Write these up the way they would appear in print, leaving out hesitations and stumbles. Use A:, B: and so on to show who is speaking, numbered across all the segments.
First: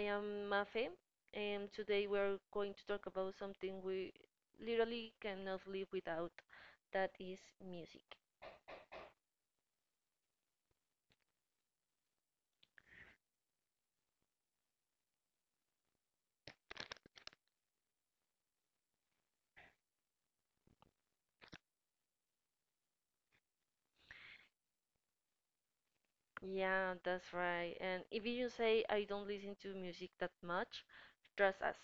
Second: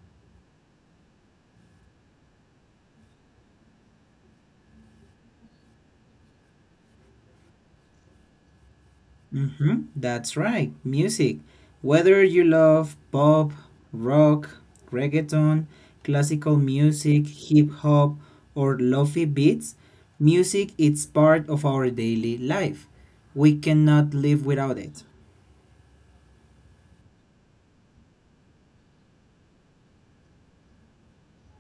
A: am Mafe, and today we're going to talk about something we literally cannot live without. That is music.
B: That's right, music. Whether you love pop, rock, reggaeton, classical music, hip hop, or lofi beats, music is part of our daily life. We cannot live without it.
A: Yeah, that's right. And if you say I don't listen to music that much, trust us.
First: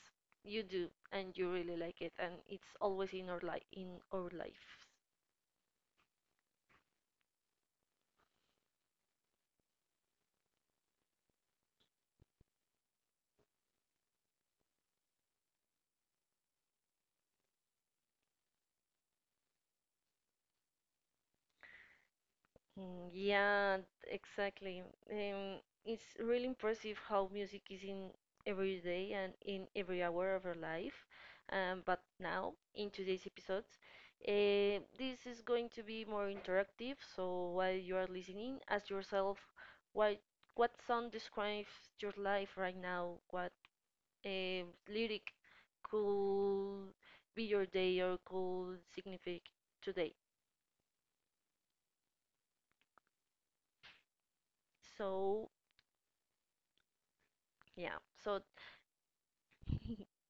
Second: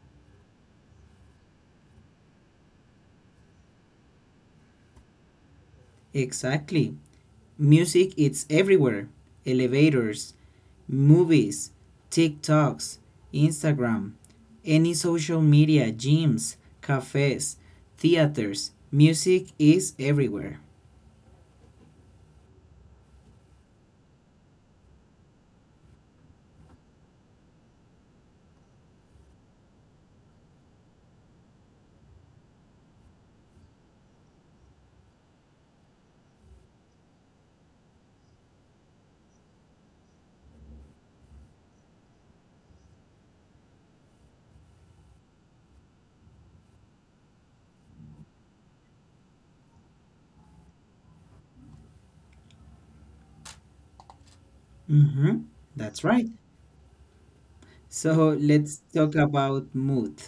A: You do, and you really like it, and it's always in our life, in our lives.
B: Exactly. Music is everywhere. Elevators, movies, TikToks, Instagram, any social media, gyms, cafes, theaters. Music is everywhere.
A: Mm, yeah, exactly. Um, it's really impressive how music is in every day and in every hour of our life. But now, in today's episodes, this is going to be more interactive. So while you are listening, ask yourself what what song describes your life right now? What lyric could be your day or could signify today?
B: Mm-hmm.
A: So
B: That's right.
A: yeah,
B: So
A: so.
B: let's talk about mood.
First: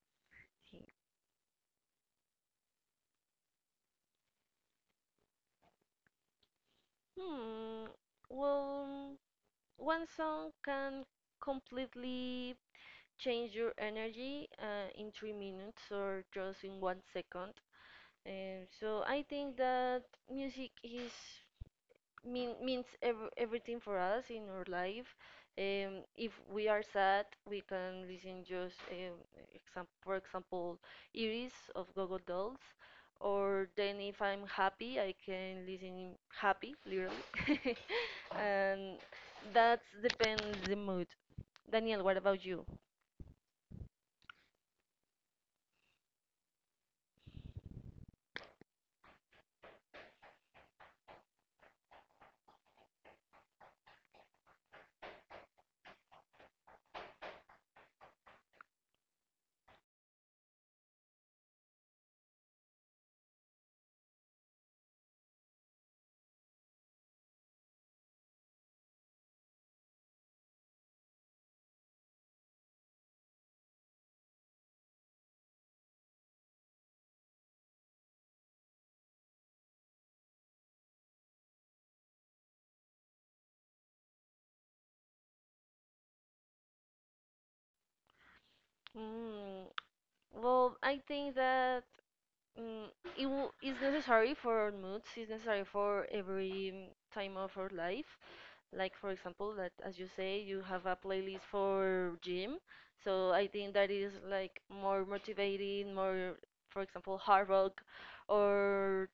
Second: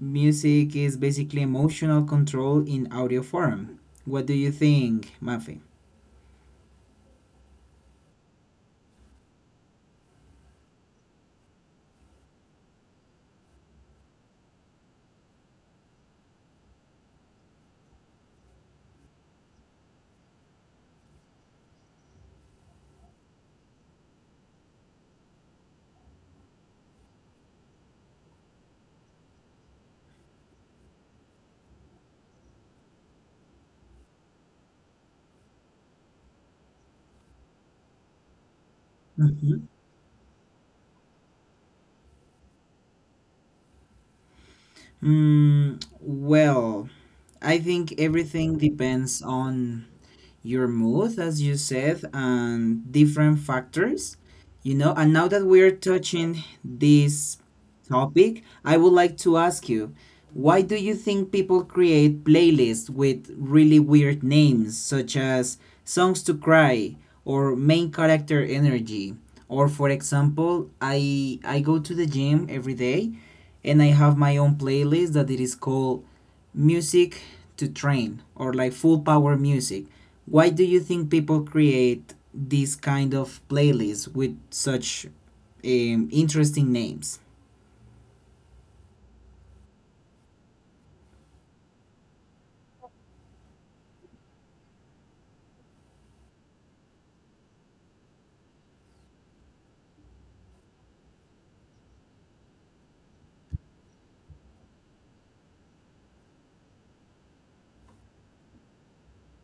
B: Music is basically emotional control in audio form. What do you think, Mafi?
A: Hmm. Well, one song can completely change your energy in 3 minutes or just in 1 second. And so I think that music is mean, means everything for us in our life. If we are sad, we can listen just for example, Iris of Gogo Dolls. Or then if I'm happy, I can listen happy, literally. And
B: Mm-hmm.
A: that depends the mood. Daniel, what about you?
B: Well, I think everything depends on your mood, as you said, and different factors. You know, and now that we're touching this topic, I would like to ask you, why do you think people create playlists with really weird names, such as Songs to Cry or Main Character Energy? Or, for example, I go to the gym every day and I have my own playlist that it is called Music to Train, or like Full Power Music. Why do you think people create these kind of playlists with such interesting names?
A: Mm, well, I think that Mm, it will, is necessary for our moods. It's necessary for every time of our life. Like for example, that as you say, you have a playlist for gym. So I think that is like more motivating, more, for example, hard rock, or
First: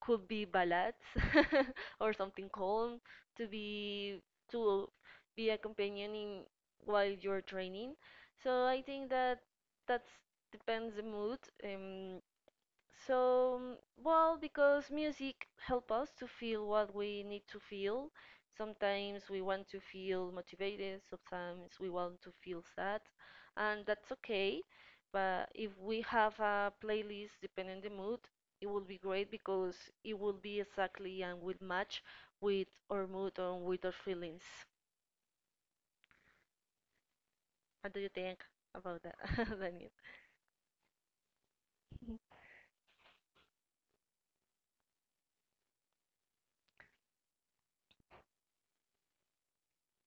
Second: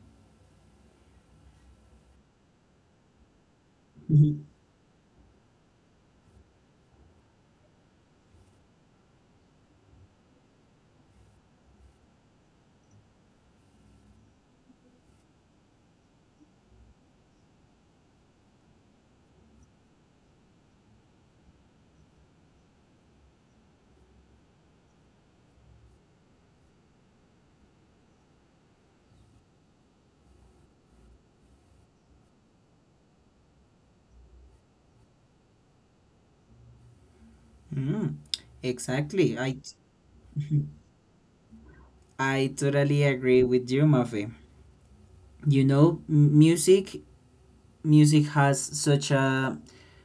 A: could be ballads or something calm to be
B: Mhm.
A: to be a companion in while you're training. So I think that that's depends the mood. Um, so, mm, well, because music help us to feel what we need to feel. Sometimes we want to feel motivated, sometimes we want to feel sad, and that's okay. But if we have a playlist depending the mood, it will be great because it will be exactly and will match with our mood or with our feelings. What do you
B: Mm,
A: think about that,
B: exactly. I
A: Daniel?
B: I totally agree with you, Mafe. You know, music has such a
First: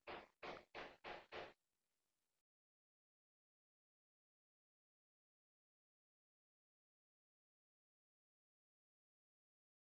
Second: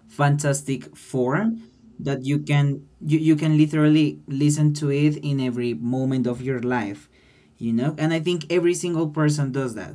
B: fantastic form that you can literally listen to it in every moment of your life, you know, and I think every single person does that,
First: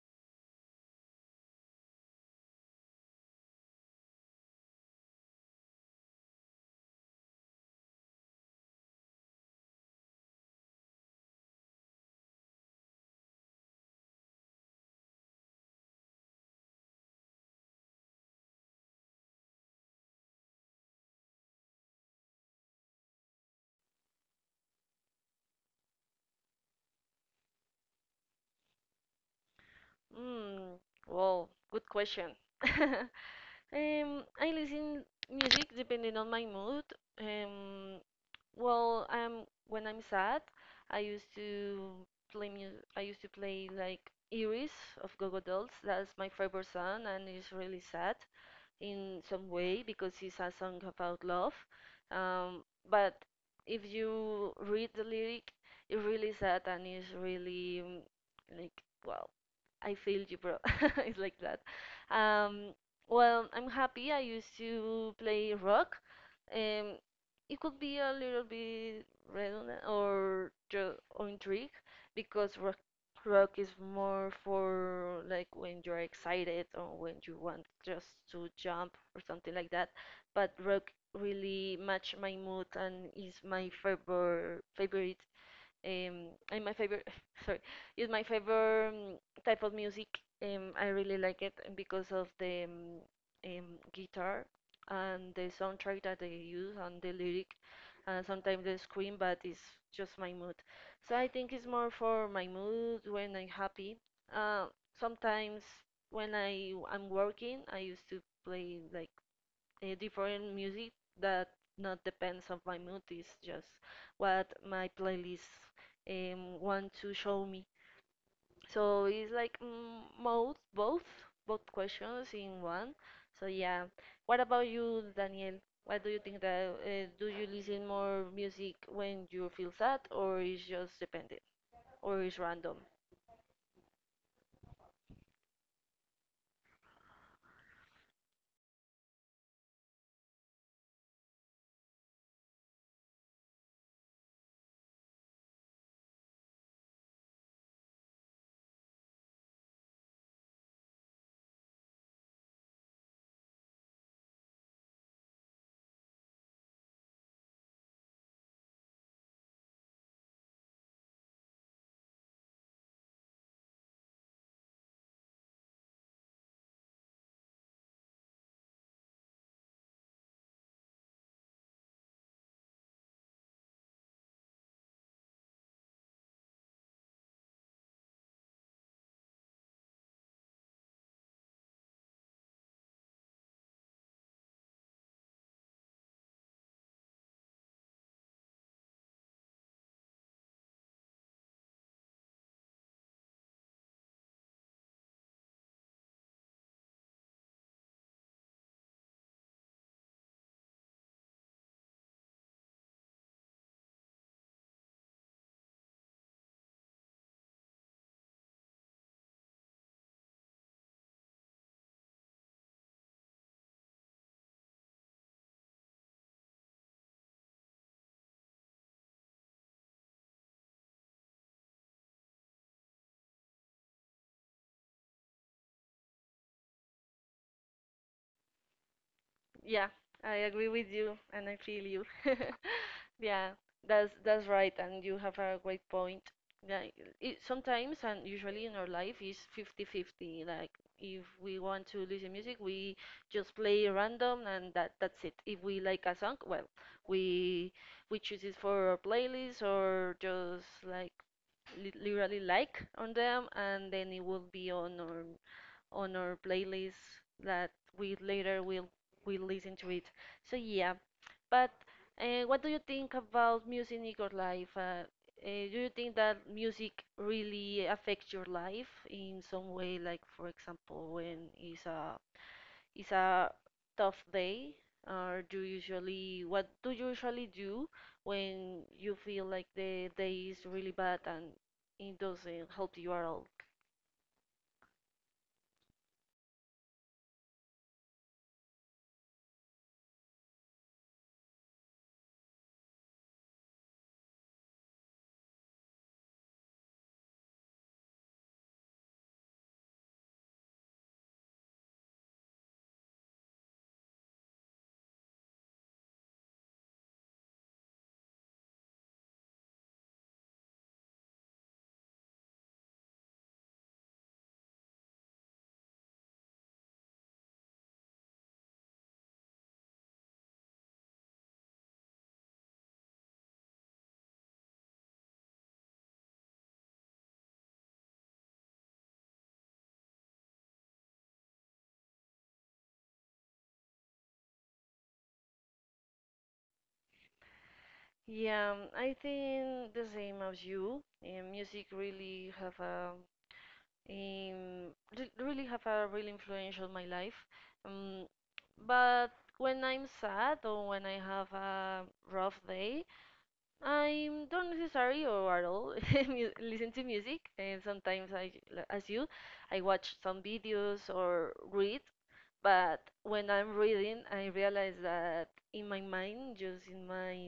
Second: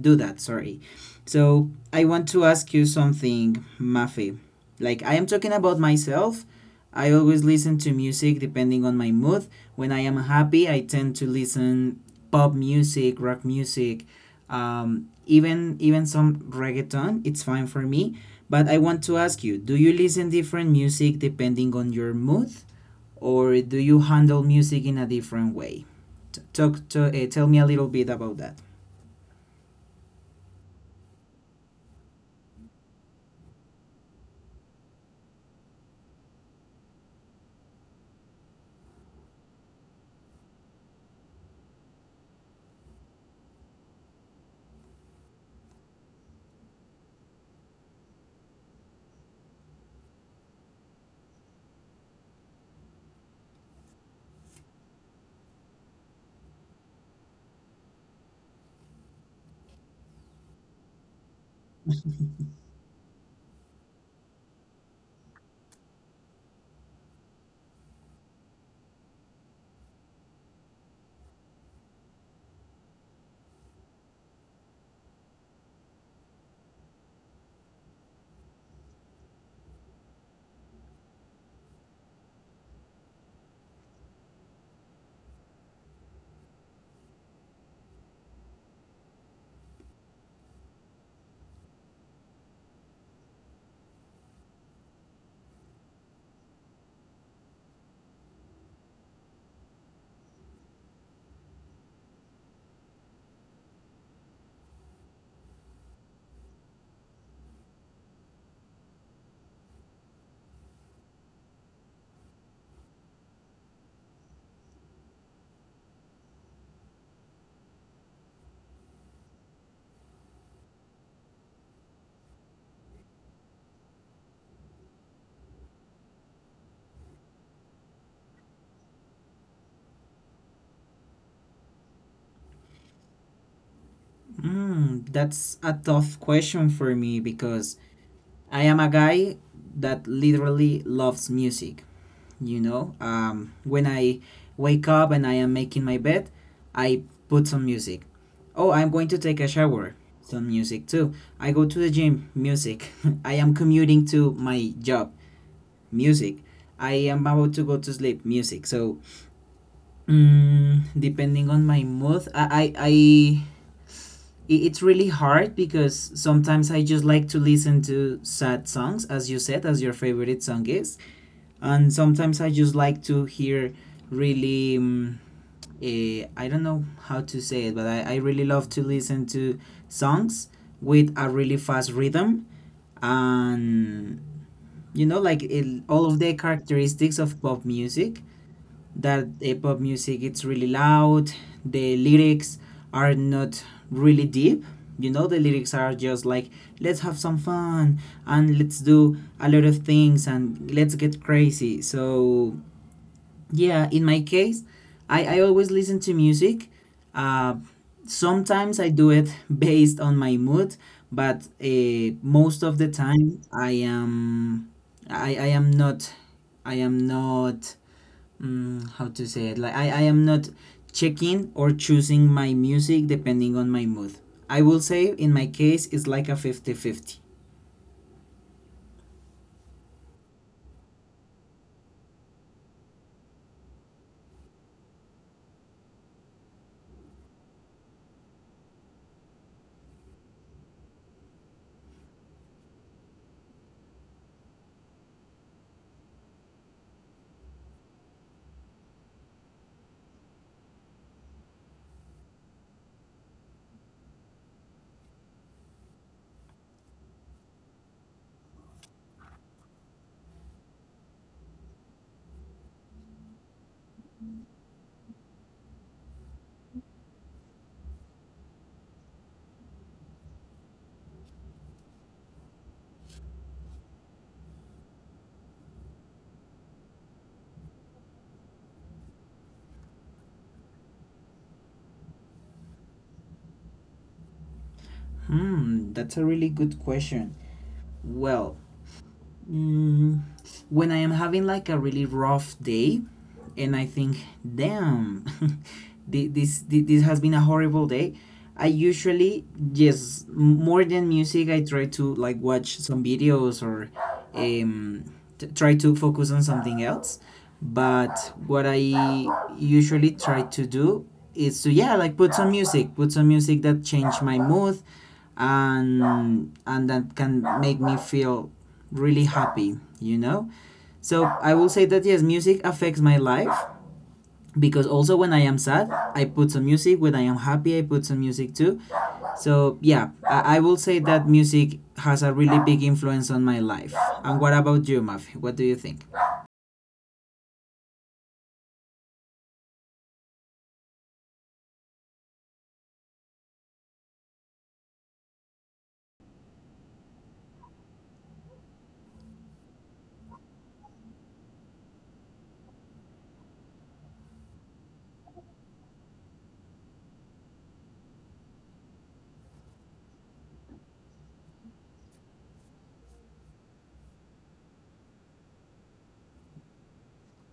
B: do that, sorry. So I want to ask you something, Mafi. Like, I am talking about myself. I always listen to music depending on my mood. When I am happy, I tend to listen pop music, rock music, even some reggaeton, it's fine for me. But I want to ask you, do you listen different music depending on your mood, or do you handle music in a different way? T- talk to Tell me a little bit about that.
A: Mm, well, good question. I listen music depending on my mood. Um, when I'm sad, I used to play music. I used to play like Iris of Go-Go Dolls. That's my favorite song, and it's really sad in some way because it's a song about love. Um, but if you read the lyric, it's really sad and it's really like wow. I failed you, bro. It's like that. Um, well, I'm happy. I used to play rock. Um, it could be a little bit redundant or or intrigue because rock is more for like when you're excited or when you want just to jump or something like that. But rock really match my mood and is my favorite um, and my favorite, sorry, is my favorite type of music. I really like it because of the um, guitar and the soundtrack that they use and the lyric, and sometimes they scream, but it's just my mood. So I think it's more for my mood when I'm happy. Uh, Sometimes when I'm working, I used to play like different music that not depends of my mood is just what my playlist want to show me. So it's like both questions in one. So yeah, what about you, Daniel? What do you think that, do you listen more music when you feel sad, or is just dependent or is random?
B: That's a tough question for me, because I am a guy that literally loves music, you know. When I wake up and I am making my bed, I put some music. Oh, I'm going to take a shower. Some music too. I go to the gym. Music. I am commuting to my job. Music. I am about to go to sleep. Music. So, depending on my mood, it's really hard, because sometimes I just like to listen to sad songs, as you said, as your favorite song is. And sometimes I just like to hear really. I don't know how to say it, but I really love to listen to songs with a really fast rhythm. And you know, like it, all of the characteristics of pop music, that pop music, it's really loud, the lyrics are not really deep. You know, the lyrics are just like, let's have some fun and let's do a lot of things and let's get crazy. So yeah, in my case, I always listen to music. Uh, Sometimes I do it based on my mood, but most of the time I am, I, I am not I am not mm, how to say it, like I am not checking or choosing my music depending on my mood. I will say in my case it's like a fifty-fifty.
A: Yeah, I agree with you and I feel you. Yeah, that's right, and you have a great point. Like it, sometimes and usually in our life is 50-50. Like if we want to listen music, we just play random and that's it. If we like a song, well, we we choose it for our playlist or just like li literally like on them, and then it will be on our playlist that we later will listen to it. So yeah, but what do you think about music in your life? Do you think that music really affects your life in some way? Like, for example, when it's a tough day, or do you usually what do you usually do when you feel like the day is really bad and it doesn't help you at all?
B: Hmm, that's a really good question. Well, Mm, when I am having like a really rough day, and I think, damn, this has been a horrible day, I usually just, more than music, I try to like watch some videos or um, try to focus on something else. But what I usually try to do is to, yeah, like put some music that change my mood, and that can make me feel really happy, you know? So I will say that yes, music affects my life, because also when I am sad, I put some music. When I am happy, I put some music too. So yeah, I will say that music has a really big influence on my life. And what about you, Mafi? What do you think?
A: Yeah, I think the same as you. Music really have a um, really have a real influence on my life. Um, but when I'm sad or when I have a rough day, I don't necessarily or at all listen to music. And sometimes as you, I watch some videos or read. But when I'm reading, I realize that in my mind, just in my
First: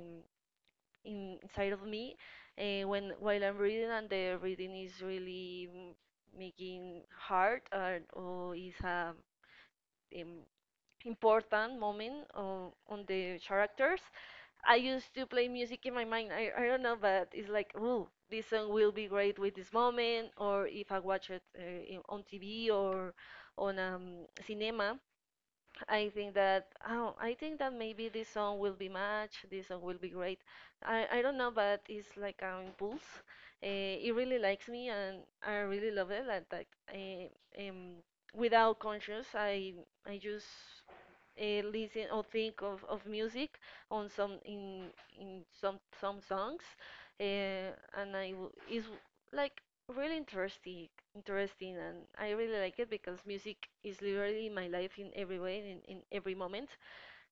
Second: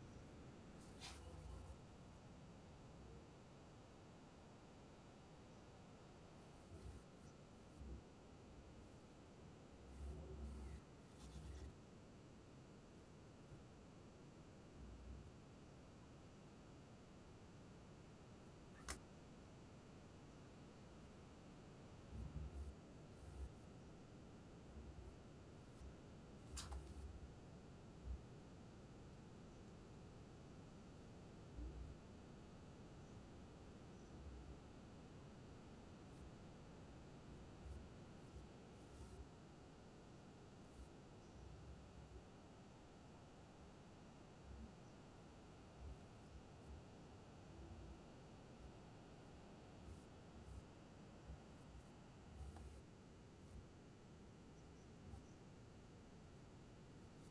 A: in, inside of me when while I'm reading, and the reading is really making hard, or is a um, important moment on the characters. I used to play music in my mind. I don't know, but it's like, oh, this song will be great with this moment, or if I watch it on TV or on cinema, I think that oh, I think that maybe this song will be match. This song will be great. I don't know, but it's like an impulse. It really likes me, and I really love it. Like that, uh, um, without conscious, I just listen or think of music on some in some some songs, uh, and is like really interesting, and I really like it because music is literally my life in every way, in every moment.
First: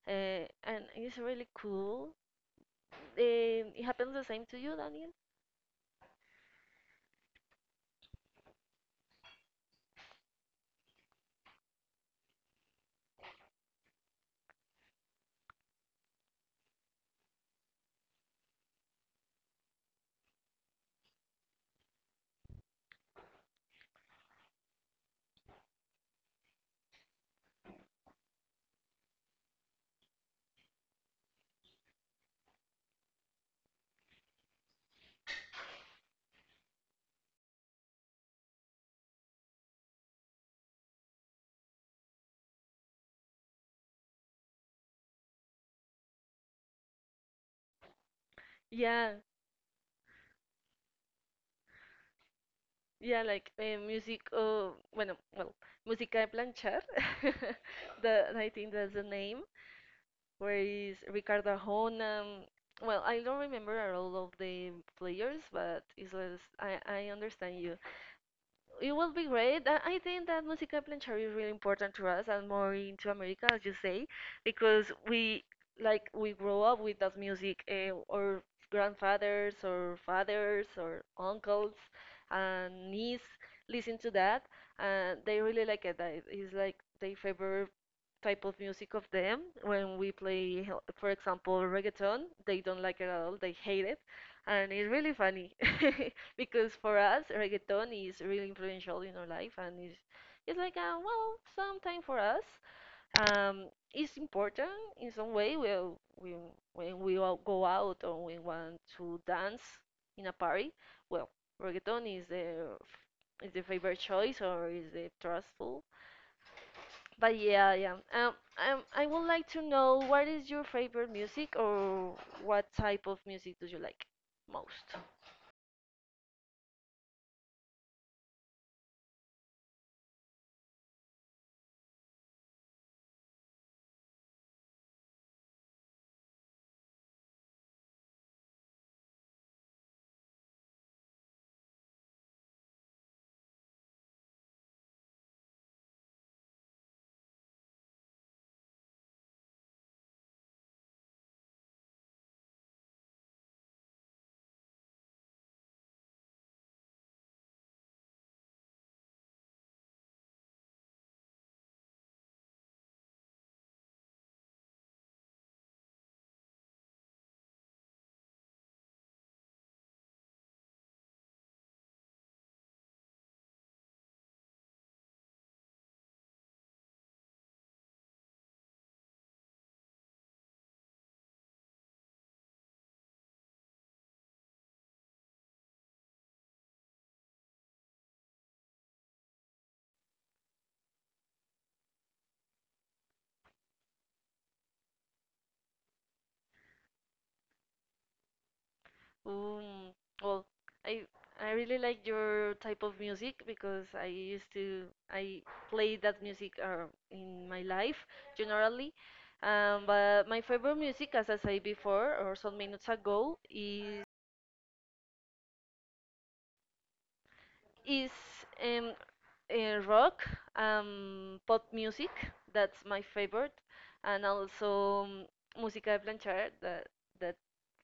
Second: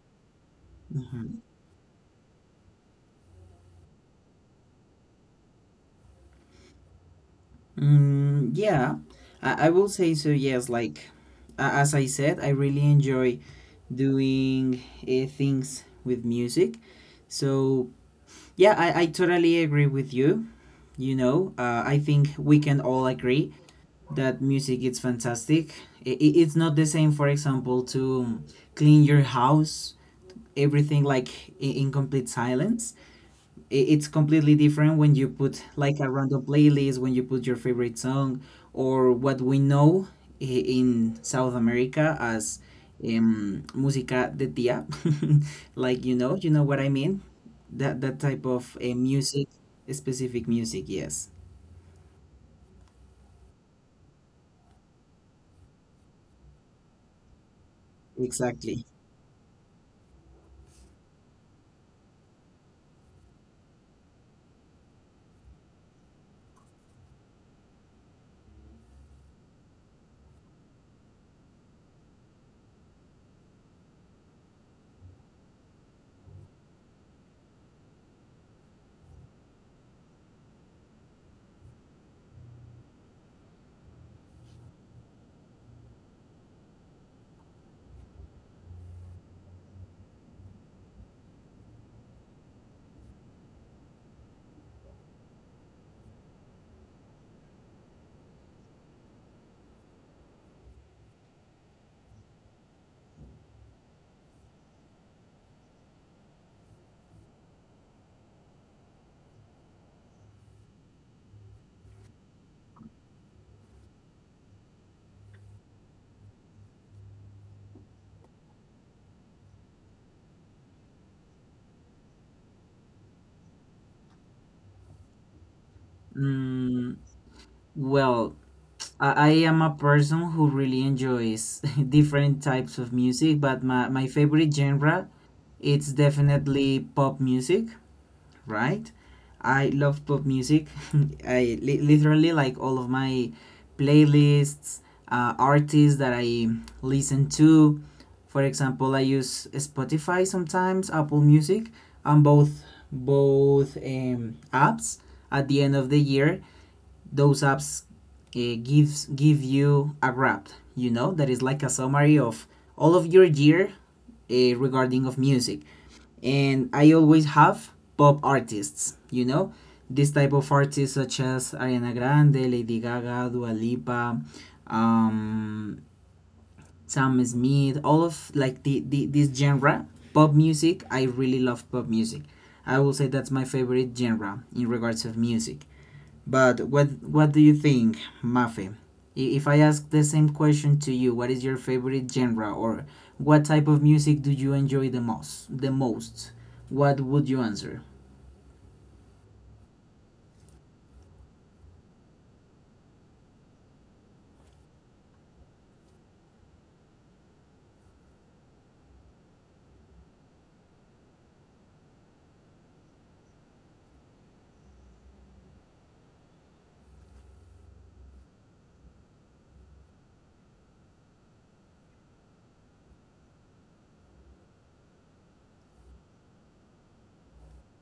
A: And it's
B: Mhm.
A: really cool. It happens the same to you, Daniel?
B: Mm, yeah, I will say so. Yes, like as I said, I really enjoy doing things with music. So yeah, I totally agree with you. You know, I think we can all agree that music is fantastic. It's not the same, for example, to clean your house, everything like in complete silence. It's completely different when you put like a random playlist, when you put your favorite song, or what we know i- in South America as música de tía. Like, you know what I mean? That type of
A: Yeah,
B: music, specific music, yes.
A: yeah, like music, oh, bueno, well, Música de Planchar, the, I think
B: Exactly.
A: that's the name, where is Ricardo Arjona. Well, I don't remember all of the players, but I understand you. It will be great. I think that Música Planchar is really important to us and more into America, as you say, because we like we grow up with that music. Our grandfathers, or fathers, or uncles, and niece listen to that, and they really like it. That is like their favorite type of music of them. When we play, for example, reggaeton, they don't like it at all. They hate it, and it's really funny because for us, reggaeton is really influential in our life, and it's like well, sometime for us, um, it's important in some way. Well, we when we all go out or we want to dance in a party, well, reggaeton is the favorite choice or is the trustful. But yeah, yeah. I would like to know what is your favorite music or what type of music do you like most?
B: Mm, well, I am a person who really enjoys different types of music, but my favorite genre, it's definitely pop music. Right? I love pop music. I literally like all of my playlists, artists that I listen to. For example, I use Spotify sometimes, Apple Music, on both apps. At the end of the year, those apps give you a graph, you know, that is like a summary of all of your year regarding of music. And I always have pop artists, you know, this type of artists such as Ariana Grande, Lady Gaga, Dua Lipa, um, Sam Smith, all of like the this genre, pop music. I really love pop music. I will say that's my favorite genre in regards of music. But what do you think, Mafe? If I ask the same question to you, what is your favorite genre, or what type of music do you enjoy the most? The most, what would you answer?
A: Um, well, I I really like your type of music because I used to I play that music in my life generally. But my favorite music, as I said before or some minutes ago, is um, rock, pop music. That's my favorite, and also música de planchar. That that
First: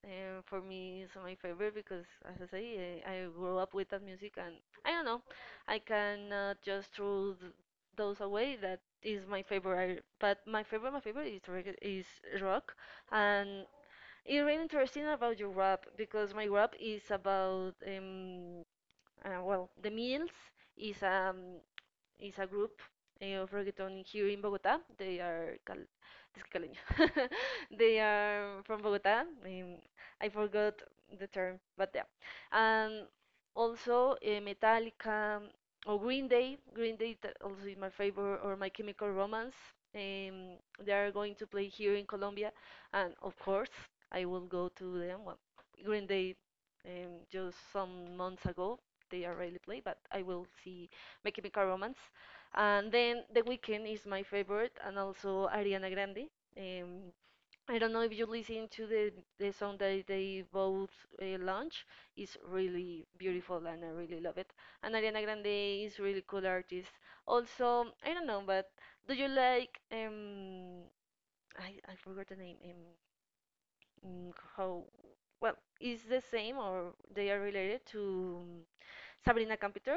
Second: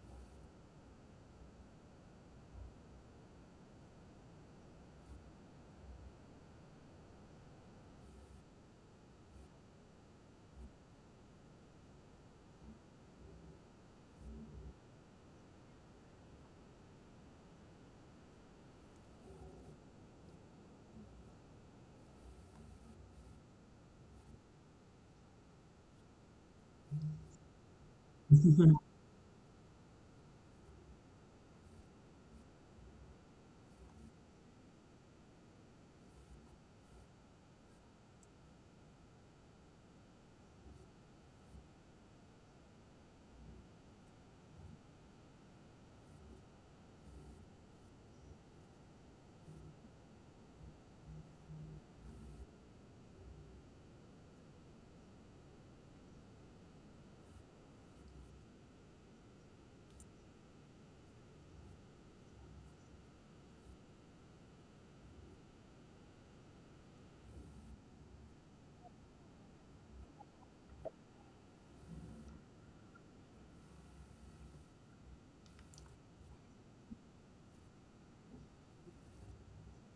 A: For me is my favorite because, as I say, I grew up with that music, and I don't know, I cannot just throw those away. That is my favorite, but my favorite is is rock, and it's really interesting about your rap because my rap is about well the meals is um is a group of reggaeton here in Bogota. They are cal they are from Bogota. I forgot the term, but yeah. And also Metallica or Green Day. Green Day also is my favorite, or My Chemical Romance. Um, they are going to play here in Colombia, and of course I will go to them. Well, Green Day just some months ago they are really play, but I will see my Chemical Romance. And then The Weeknd is my favorite, and also Ariana Grande. Um, I don't know if you listen to the song that they both launch. It's really beautiful, and I really love it. And Ariana Grande is really cool artist. Also, I don't know, but do you like um? I forgot the name. How? Well, is the same or they are related to? um, Sabrina Carpenter.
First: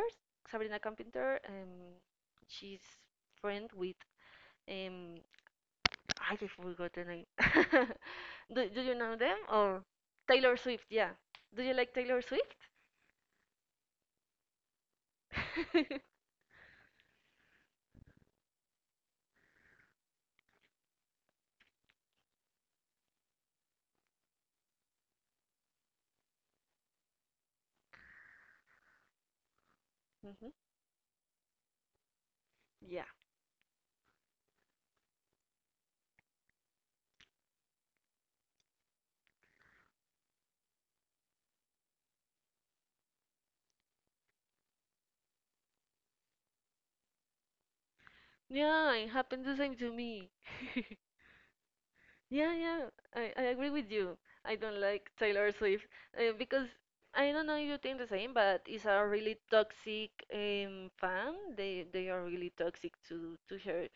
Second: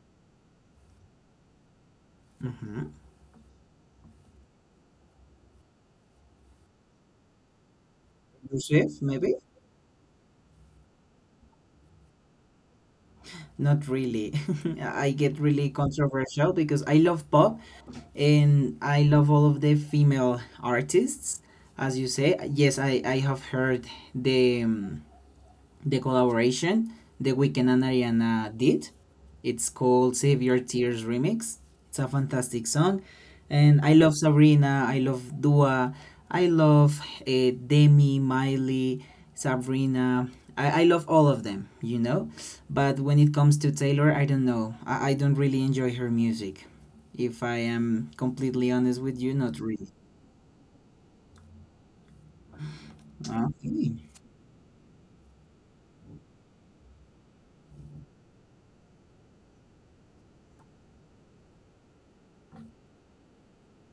A: Sabrina Carpenter. She's
B: Hmm?
A: friend with um. I forgot the name. Do you
B: Yusef,
A: know
B: maybe?
A: them or Taylor Swift? Yeah. Do you like Taylor Swift?
B: Not really. I get really controversial because I love pop, and I love all of the female artists. As you say, yes, I have heard the um, the collaboration that Weeknd and Ariana did. It's called Save
A: Hmm.
B: Your Tears Remix. It's a fantastic
A: Yeah.
B: song. And I love Sabrina, I love Dua, I love Demi, Miley, Sabrina. I love all of them, you know? But when it comes to Taylor, I don't know. I don't really enjoy her music. If I am completely
A: Yeah,
B: honest
A: it
B: with you,
A: happened the
B: not
A: same
B: really.
A: to me. Yeah, yeah, I
B: Ah,
A: agree with
B: okay.
A: you. I don't like Taylor Swift because I don't know if you think the same, but it's a really toxic fan. They are really toxic to her.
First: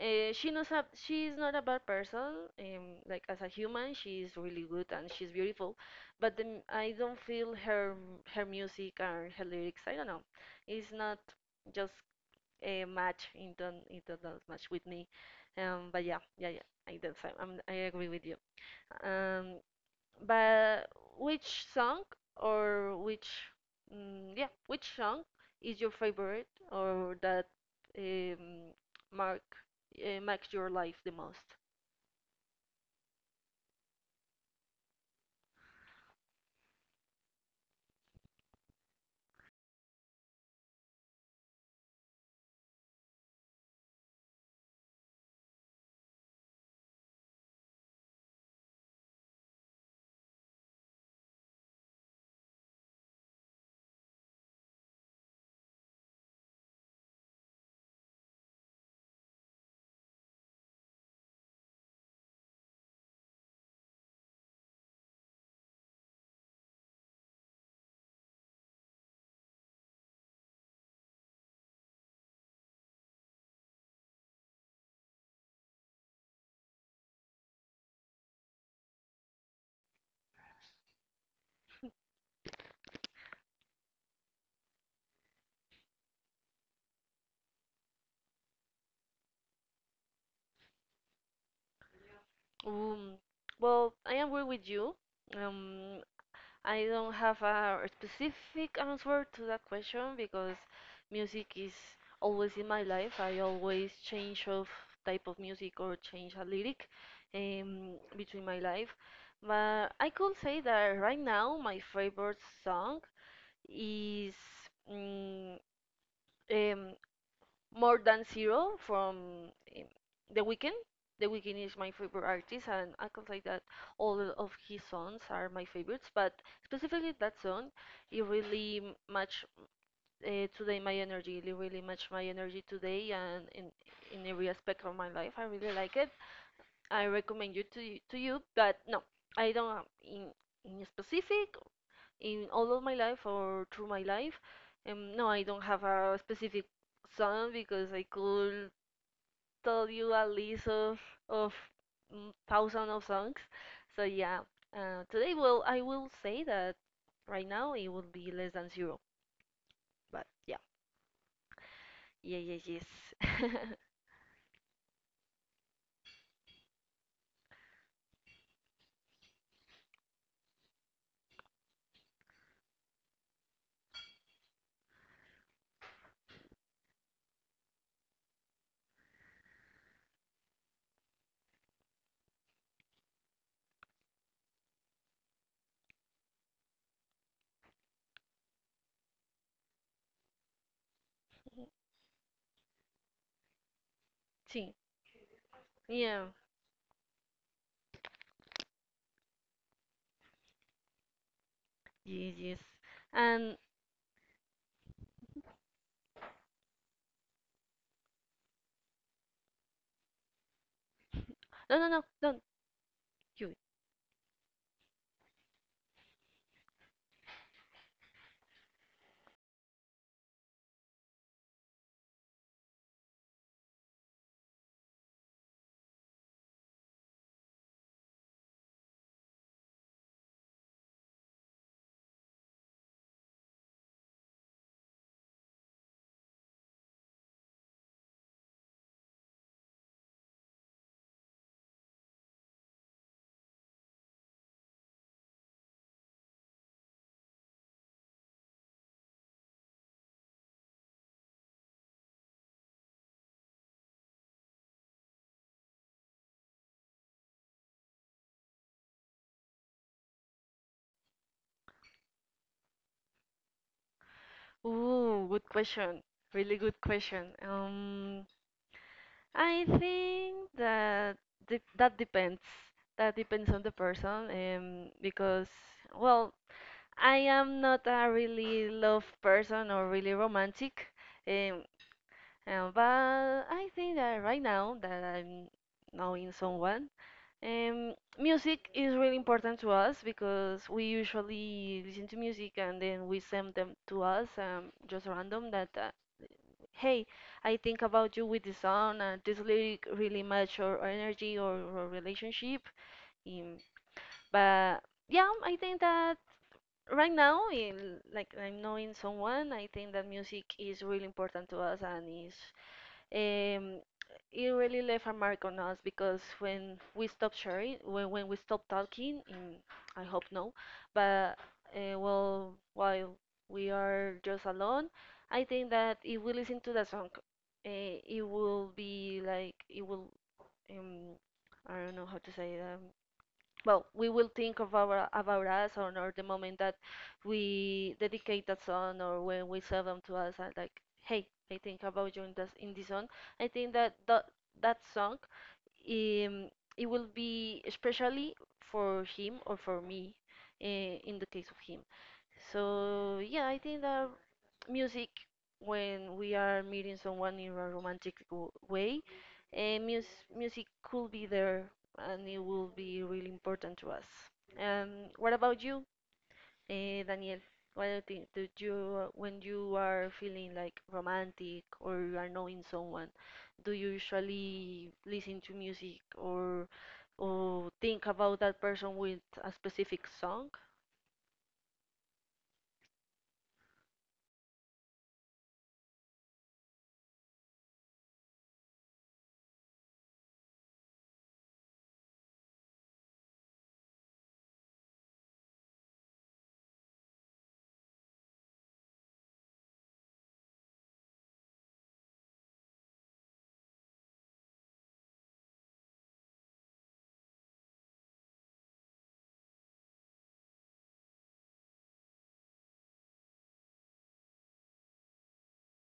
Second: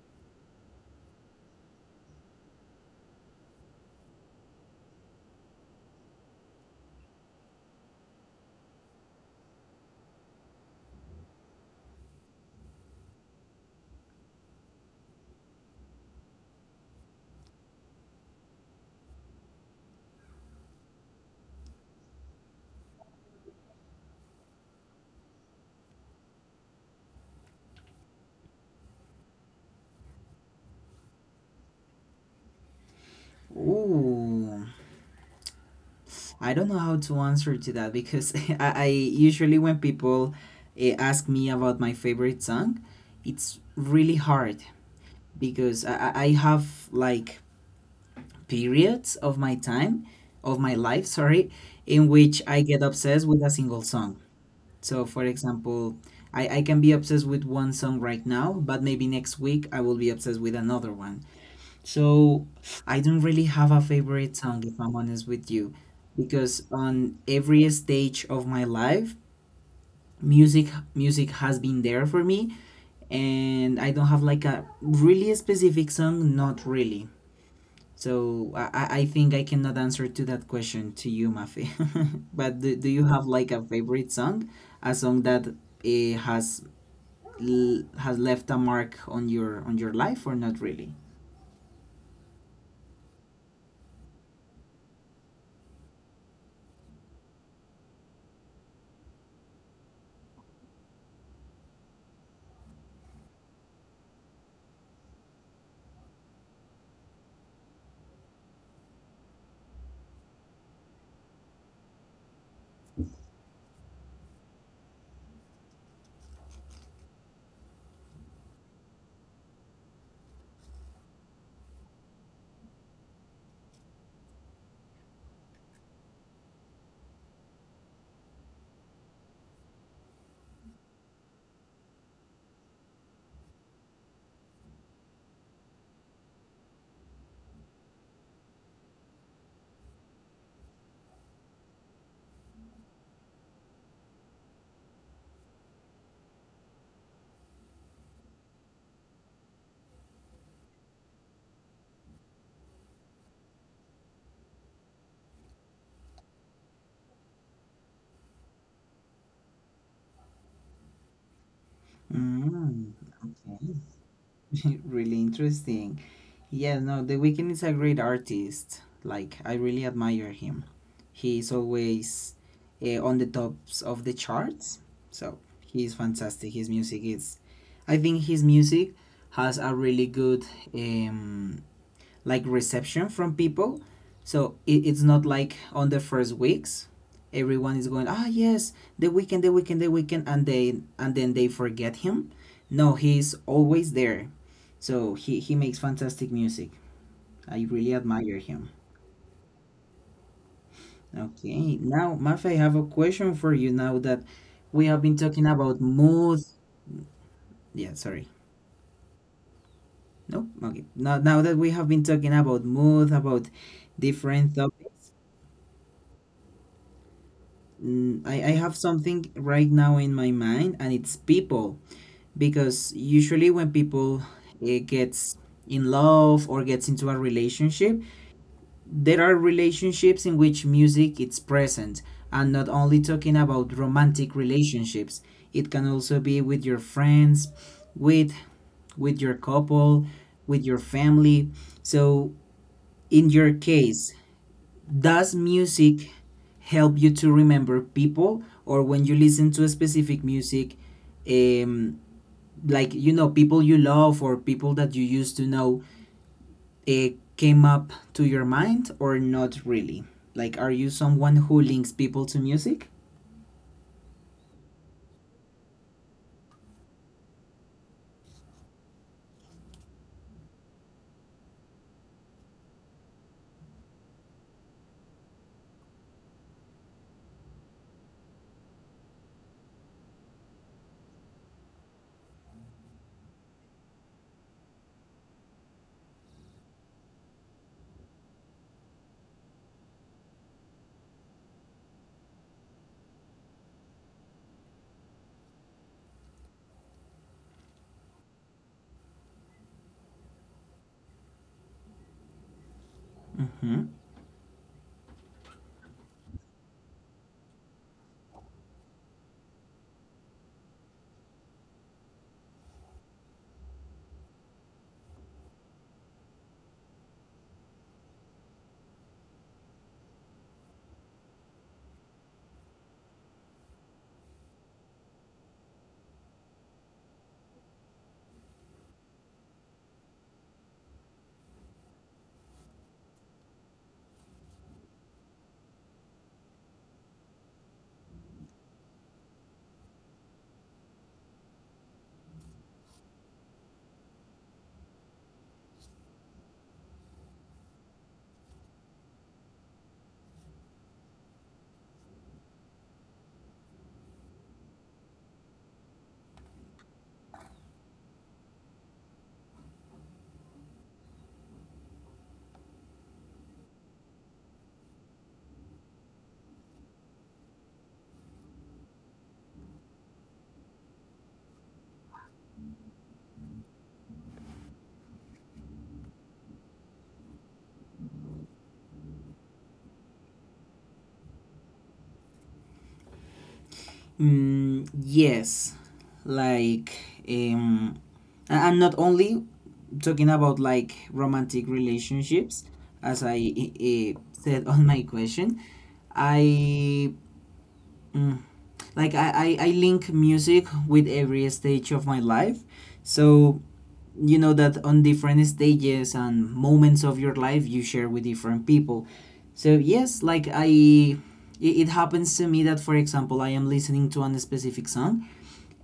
A: She knows she is not a bad person. Like as a human, she is really good and she's beautiful. But I don't feel her music and her lyrics. I don't know. It's not just match into those match with me. But yeah, yeah, yeah. I that's I, I'm, I agree with you. Um, but which song or which yeah, which song is your favorite or that um, mark marks your life the most?
B: Ooh. I don't know how to answer to that, because I usually, when people ask me about my favorite song, it's really hard, because I have like periods of my time, of my life, sorry, in which I get obsessed with a single song. So, for example, I can be obsessed with one song right now, but maybe next week I will be obsessed with another one. So I don't really have a favorite song, if I'm honest with you, because on every stage of my life, music music has been there for me, and I don't have like a really specific song, not really. So I think I cannot answer to that question to you, Mafi. But do you have like a favorite song, a song that has left a mark on your life, or not really?
A: Um, well, I agree with you. Um, I don't have a specific answer to that question because music is always in my life. I always change of type of music or change a lyric between my life. But I could say that right now my favorite song is mm, um, more Than Zero from um, The Weeknd. The Weeknd is my favorite artist, and I can say that all of his songs are my favorites. But specifically that song, it really match today my energy. It really match my energy today, and in every aspect of my life, I really like it. I recommend you to you, but no, I don't have in specific in all of my life or through my life. No, I don't have a specific song because I could tell you a list of of thousands of songs. So yeah, today, well, I will say that right now it will be less than zero. But yeah,
B: Mm,
A: yeah, yeah, yes.
B: okay. Really interesting. Yeah, no, The Weeknd is a great artist. Like, I really admire him. He's always on the tops of the charts. So, he's fantastic. His music is. I think his music has a really good um, reception from people. So, it's not like, on the first weeks, everyone is going, ah, yes, the weekend, the weekend, the weekend, and they and then they forget him. No, he's always there. So
A: Sim,
B: he makes fantastic music.
A: yeah,
B: I really admire him. Okay, now Mafe, I have
A: yes,
B: a
A: yes.
B: question for you, now
A: And
B: that we have been talking about mood. Yeah, sorry. No, okay. Now that we have been
A: no, no,
B: talking
A: no,
B: about
A: don't
B: mood, about
A: you.
B: different topics, I have something right now in my mind, and it's people. Because usually when people gets in love, or gets into a relationship, there are relationships in which music is present, and not only talking about romantic relationships. It can also be with your friends, with with your couple, with your family. So, in your case, does music help you to remember people? Or when you listen to a specific music, um, like, you know, people you love or people that you used to know, it came up to your mind, or not really? Like, are you someone who links people to music?
A: Ooh, good question. Really good question. I think that that depends. That depends on the person, because well, I am not a really love person or really romantic, um, but I think that right now that I'm knowing someone, um, music is really important to us because we usually listen to music and then we send them to us just random that hey, I think about you with this song and this lyric really match our energy or our relationship. Um,
B: Mm-hmm.
A: but yeah, I think that right now, in like I'm knowing someone, I think that music is really important to us and is um it really left a mark on us because when we stop talking in, I hope no, but well, while we are just alone, I think that if we listen to the song, it will be like it will um I don't know how to say it, well, we will think of our about us on or the moment that we dedicate that song or when we serve them to us and like, hey, I think about you in this song. I think that that song um, it will be especially for him or for me uh, in the case of him. So yeah, I think that music when we are meeting someone in a romantic way. And music could be there and it will be really important to us. What about you, Daniel? What do you think? Do you, when you are feeling like romantic or you are knowing someone, do you usually listen to music or think about that person with a specific song?
B: Mm, yes. Like, um, I am not only talking about like romantic relationships, as I said on my question. I. Mm, like, I link music with every stage of my life. So you know that on different stages and moments of your life, you share with different people. So yes, like I it happens to me that, for example, I am listening to a specific song,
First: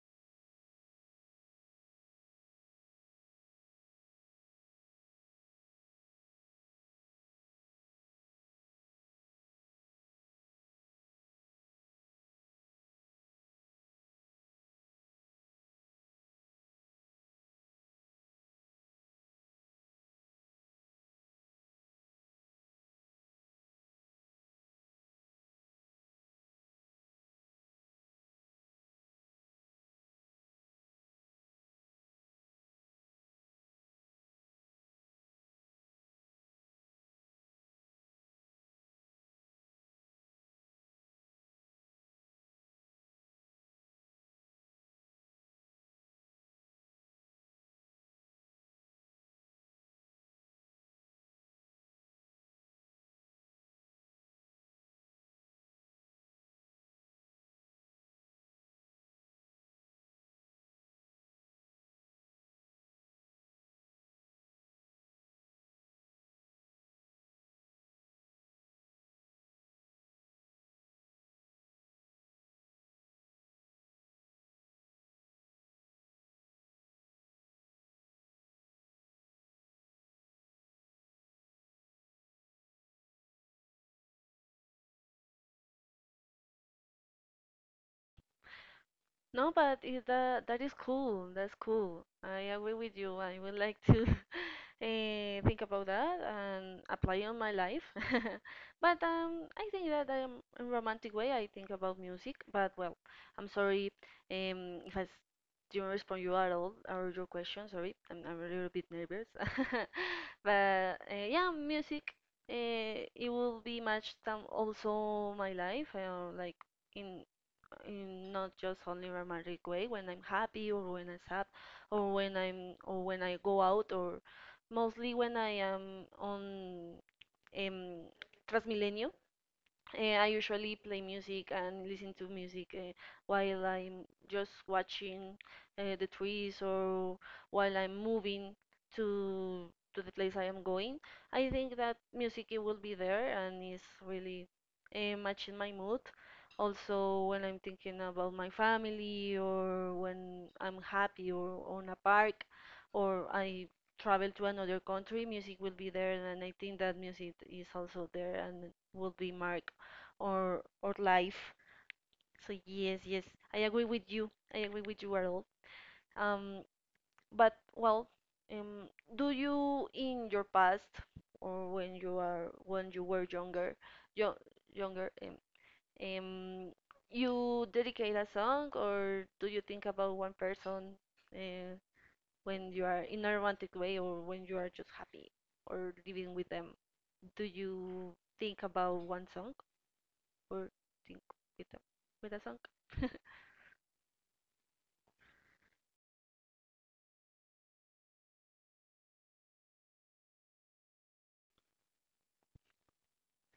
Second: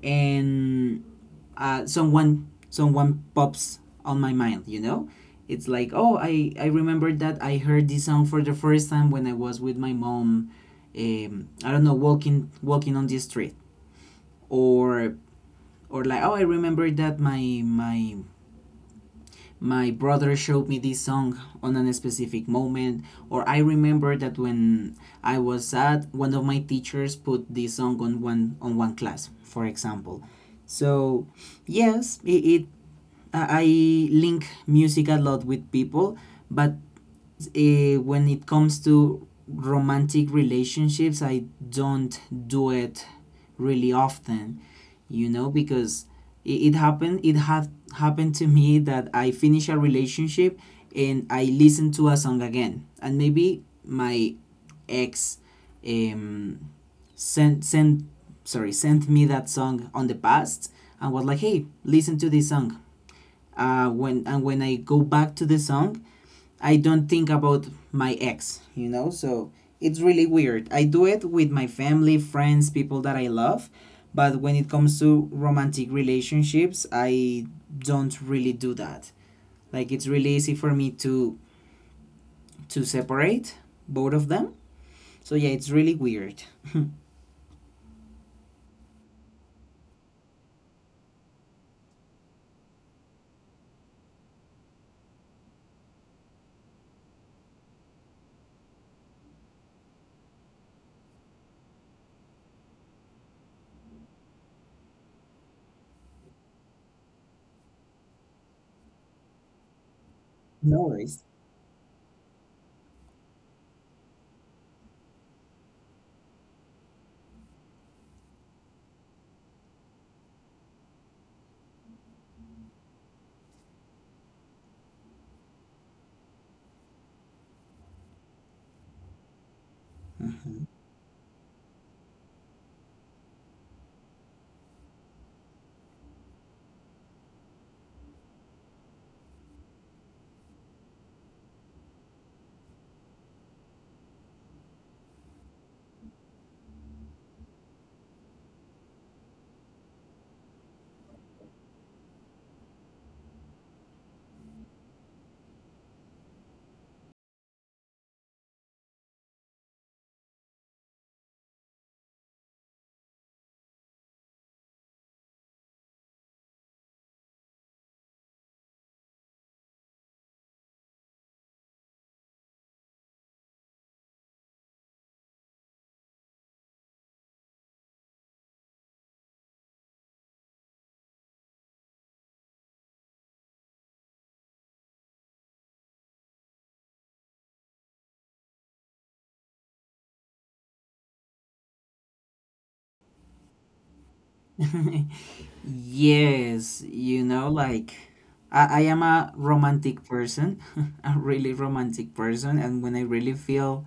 B: and someone pops on my mind, you know. It's like, oh, I remember that I heard this song for the first time when I was with my mom, I don't know, walking on the street. Or or like, oh, I remember that my brother showed me this song on a specific moment, or I remember that when I was sad, one of my teachers put this song on one class, for example. So yes, it I link music a lot with people. But when it comes to romantic relationships, I don't do it really often, you know, because it happened. It had happened to me that I finish a relationship, and I listen to a song again, and maybe my ex, um, sent sent sent me that song on the past, and was like, hey, listen to this song. When I go back to the song, I don't think about my ex, you know. So it's really weird. I do it with my family, friends, people that I love, but when it comes to romantic relationships, I don't really do that. Like, it's really easy for me to separate both of them. So yeah, it's really weird. No
A: No, but is that that is cool. That's cool. I agree with you. I would like to think about that and apply on my life. But I think that I am in romantic way. I think about music. But well, I'm sorry if didn't respond you at all or your question. Sorry, I'm a little bit nervous. But
B: worries.
A: yeah, music. It will be matched also my life. Like in in not just only romantic way when I'm happy or when I'm sad or when I'm or when I go out or mostly when I am on um, Transmilenio, I
B: Mhm.
A: usually play music and listen to music while I'm just watching the trees or while I'm moving to to the place I am going. I think that music it will be there and is really matching my mood. Also, when I'm thinking about my family or when I'm happy or on a park or I travel to another country, music will be there, and I think that music is also there and will be mark or life. So yes, yes, I agree with you. I agree with you at all. Um, but well, um, do you in your past or when you are when you were younger, yo younger, um, you dedicate a song or do you think about one person uh, when you are in a romantic way or when you are just happy or living with them? Do you think about one song or think with them with a song?
B: Yes, you know, like I am a romantic person, a really romantic person, and when I really feel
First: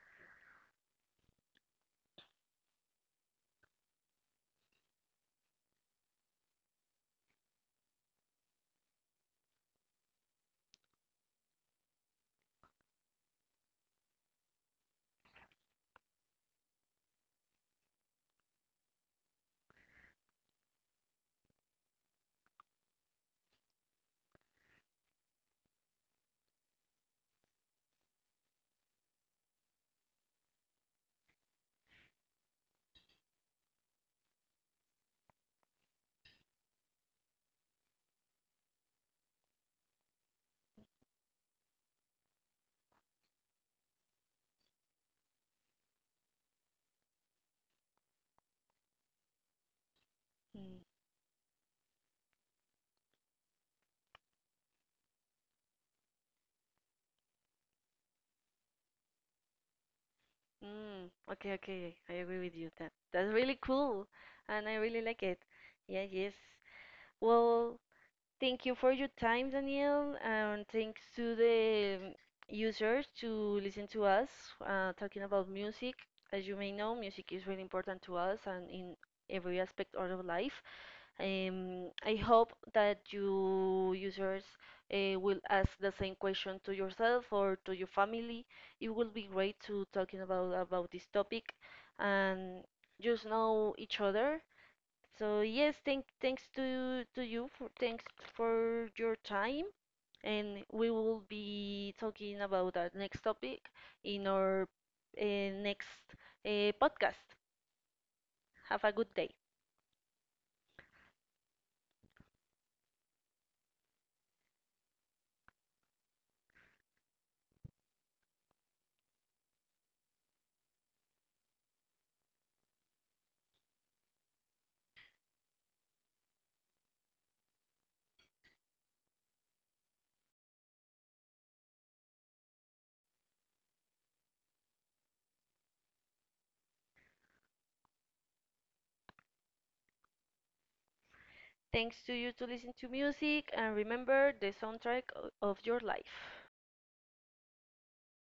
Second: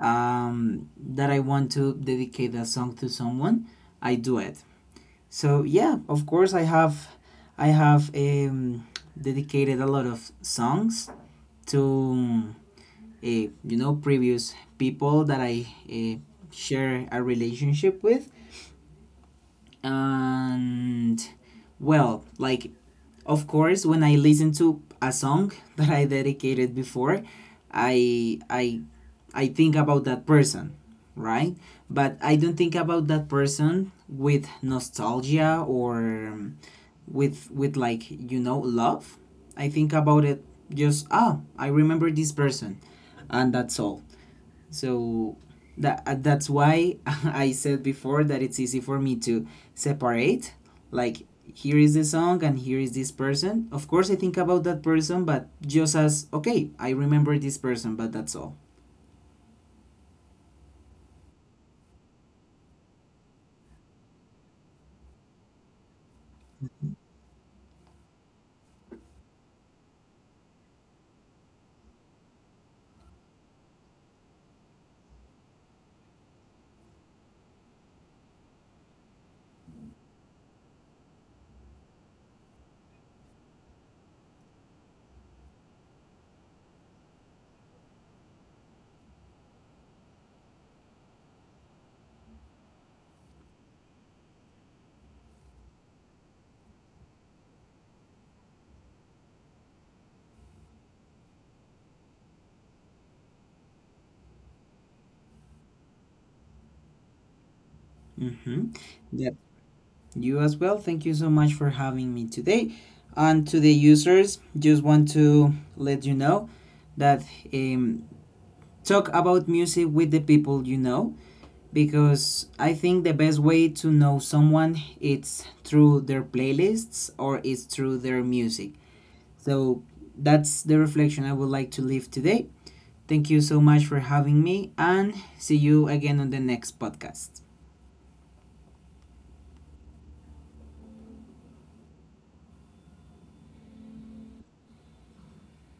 B: that I want to dedicate a song to someone, I do it. So yeah, of course, I have dedicated a lot of songs to previous people that I share a relationship with. And well, like, of course, when I listen to a song that I dedicated before, i i I think about that person, right? But I don't think about that person with nostalgia, or with like, love. I think about it just, I remember this person, and that's all. So that's why I said before that it's easy for me to
A: Mm.
B: separate. Like, here is the song and here is this person. Of course, I think about that person, but just as, okay, I remember this person, but that's all.
A: Mm. Okay, okay. I agree with you. That that's really cool, and I really like it. Yeah, yes. Well, thank you for your time, Daniel, and thanks to the users to listen to us talking about music. As you may know, music is really important to us and in every aspect of our life. I hope that you users will ask the same question to yourself or to your family. It will be great to talking about this topic and just know each other. So yes, thank thanks to you for thanks for your time, and we will be talking about our next topic in our next podcast. Have a good
B: Mm-hmm.
A: day.
B: Yep. You as well. Thank you so much for having me today. And to the users, just want to let you know that, um, talk about music with the people you know, because I think the best way to know someone, it's through their playlists, or it's through their music. So that's the reflection I would like to leave today. Thank you so much for having me, and see you again on the next podcast.
A: Thanks to you to listen to music and remember the soundtrack of your life.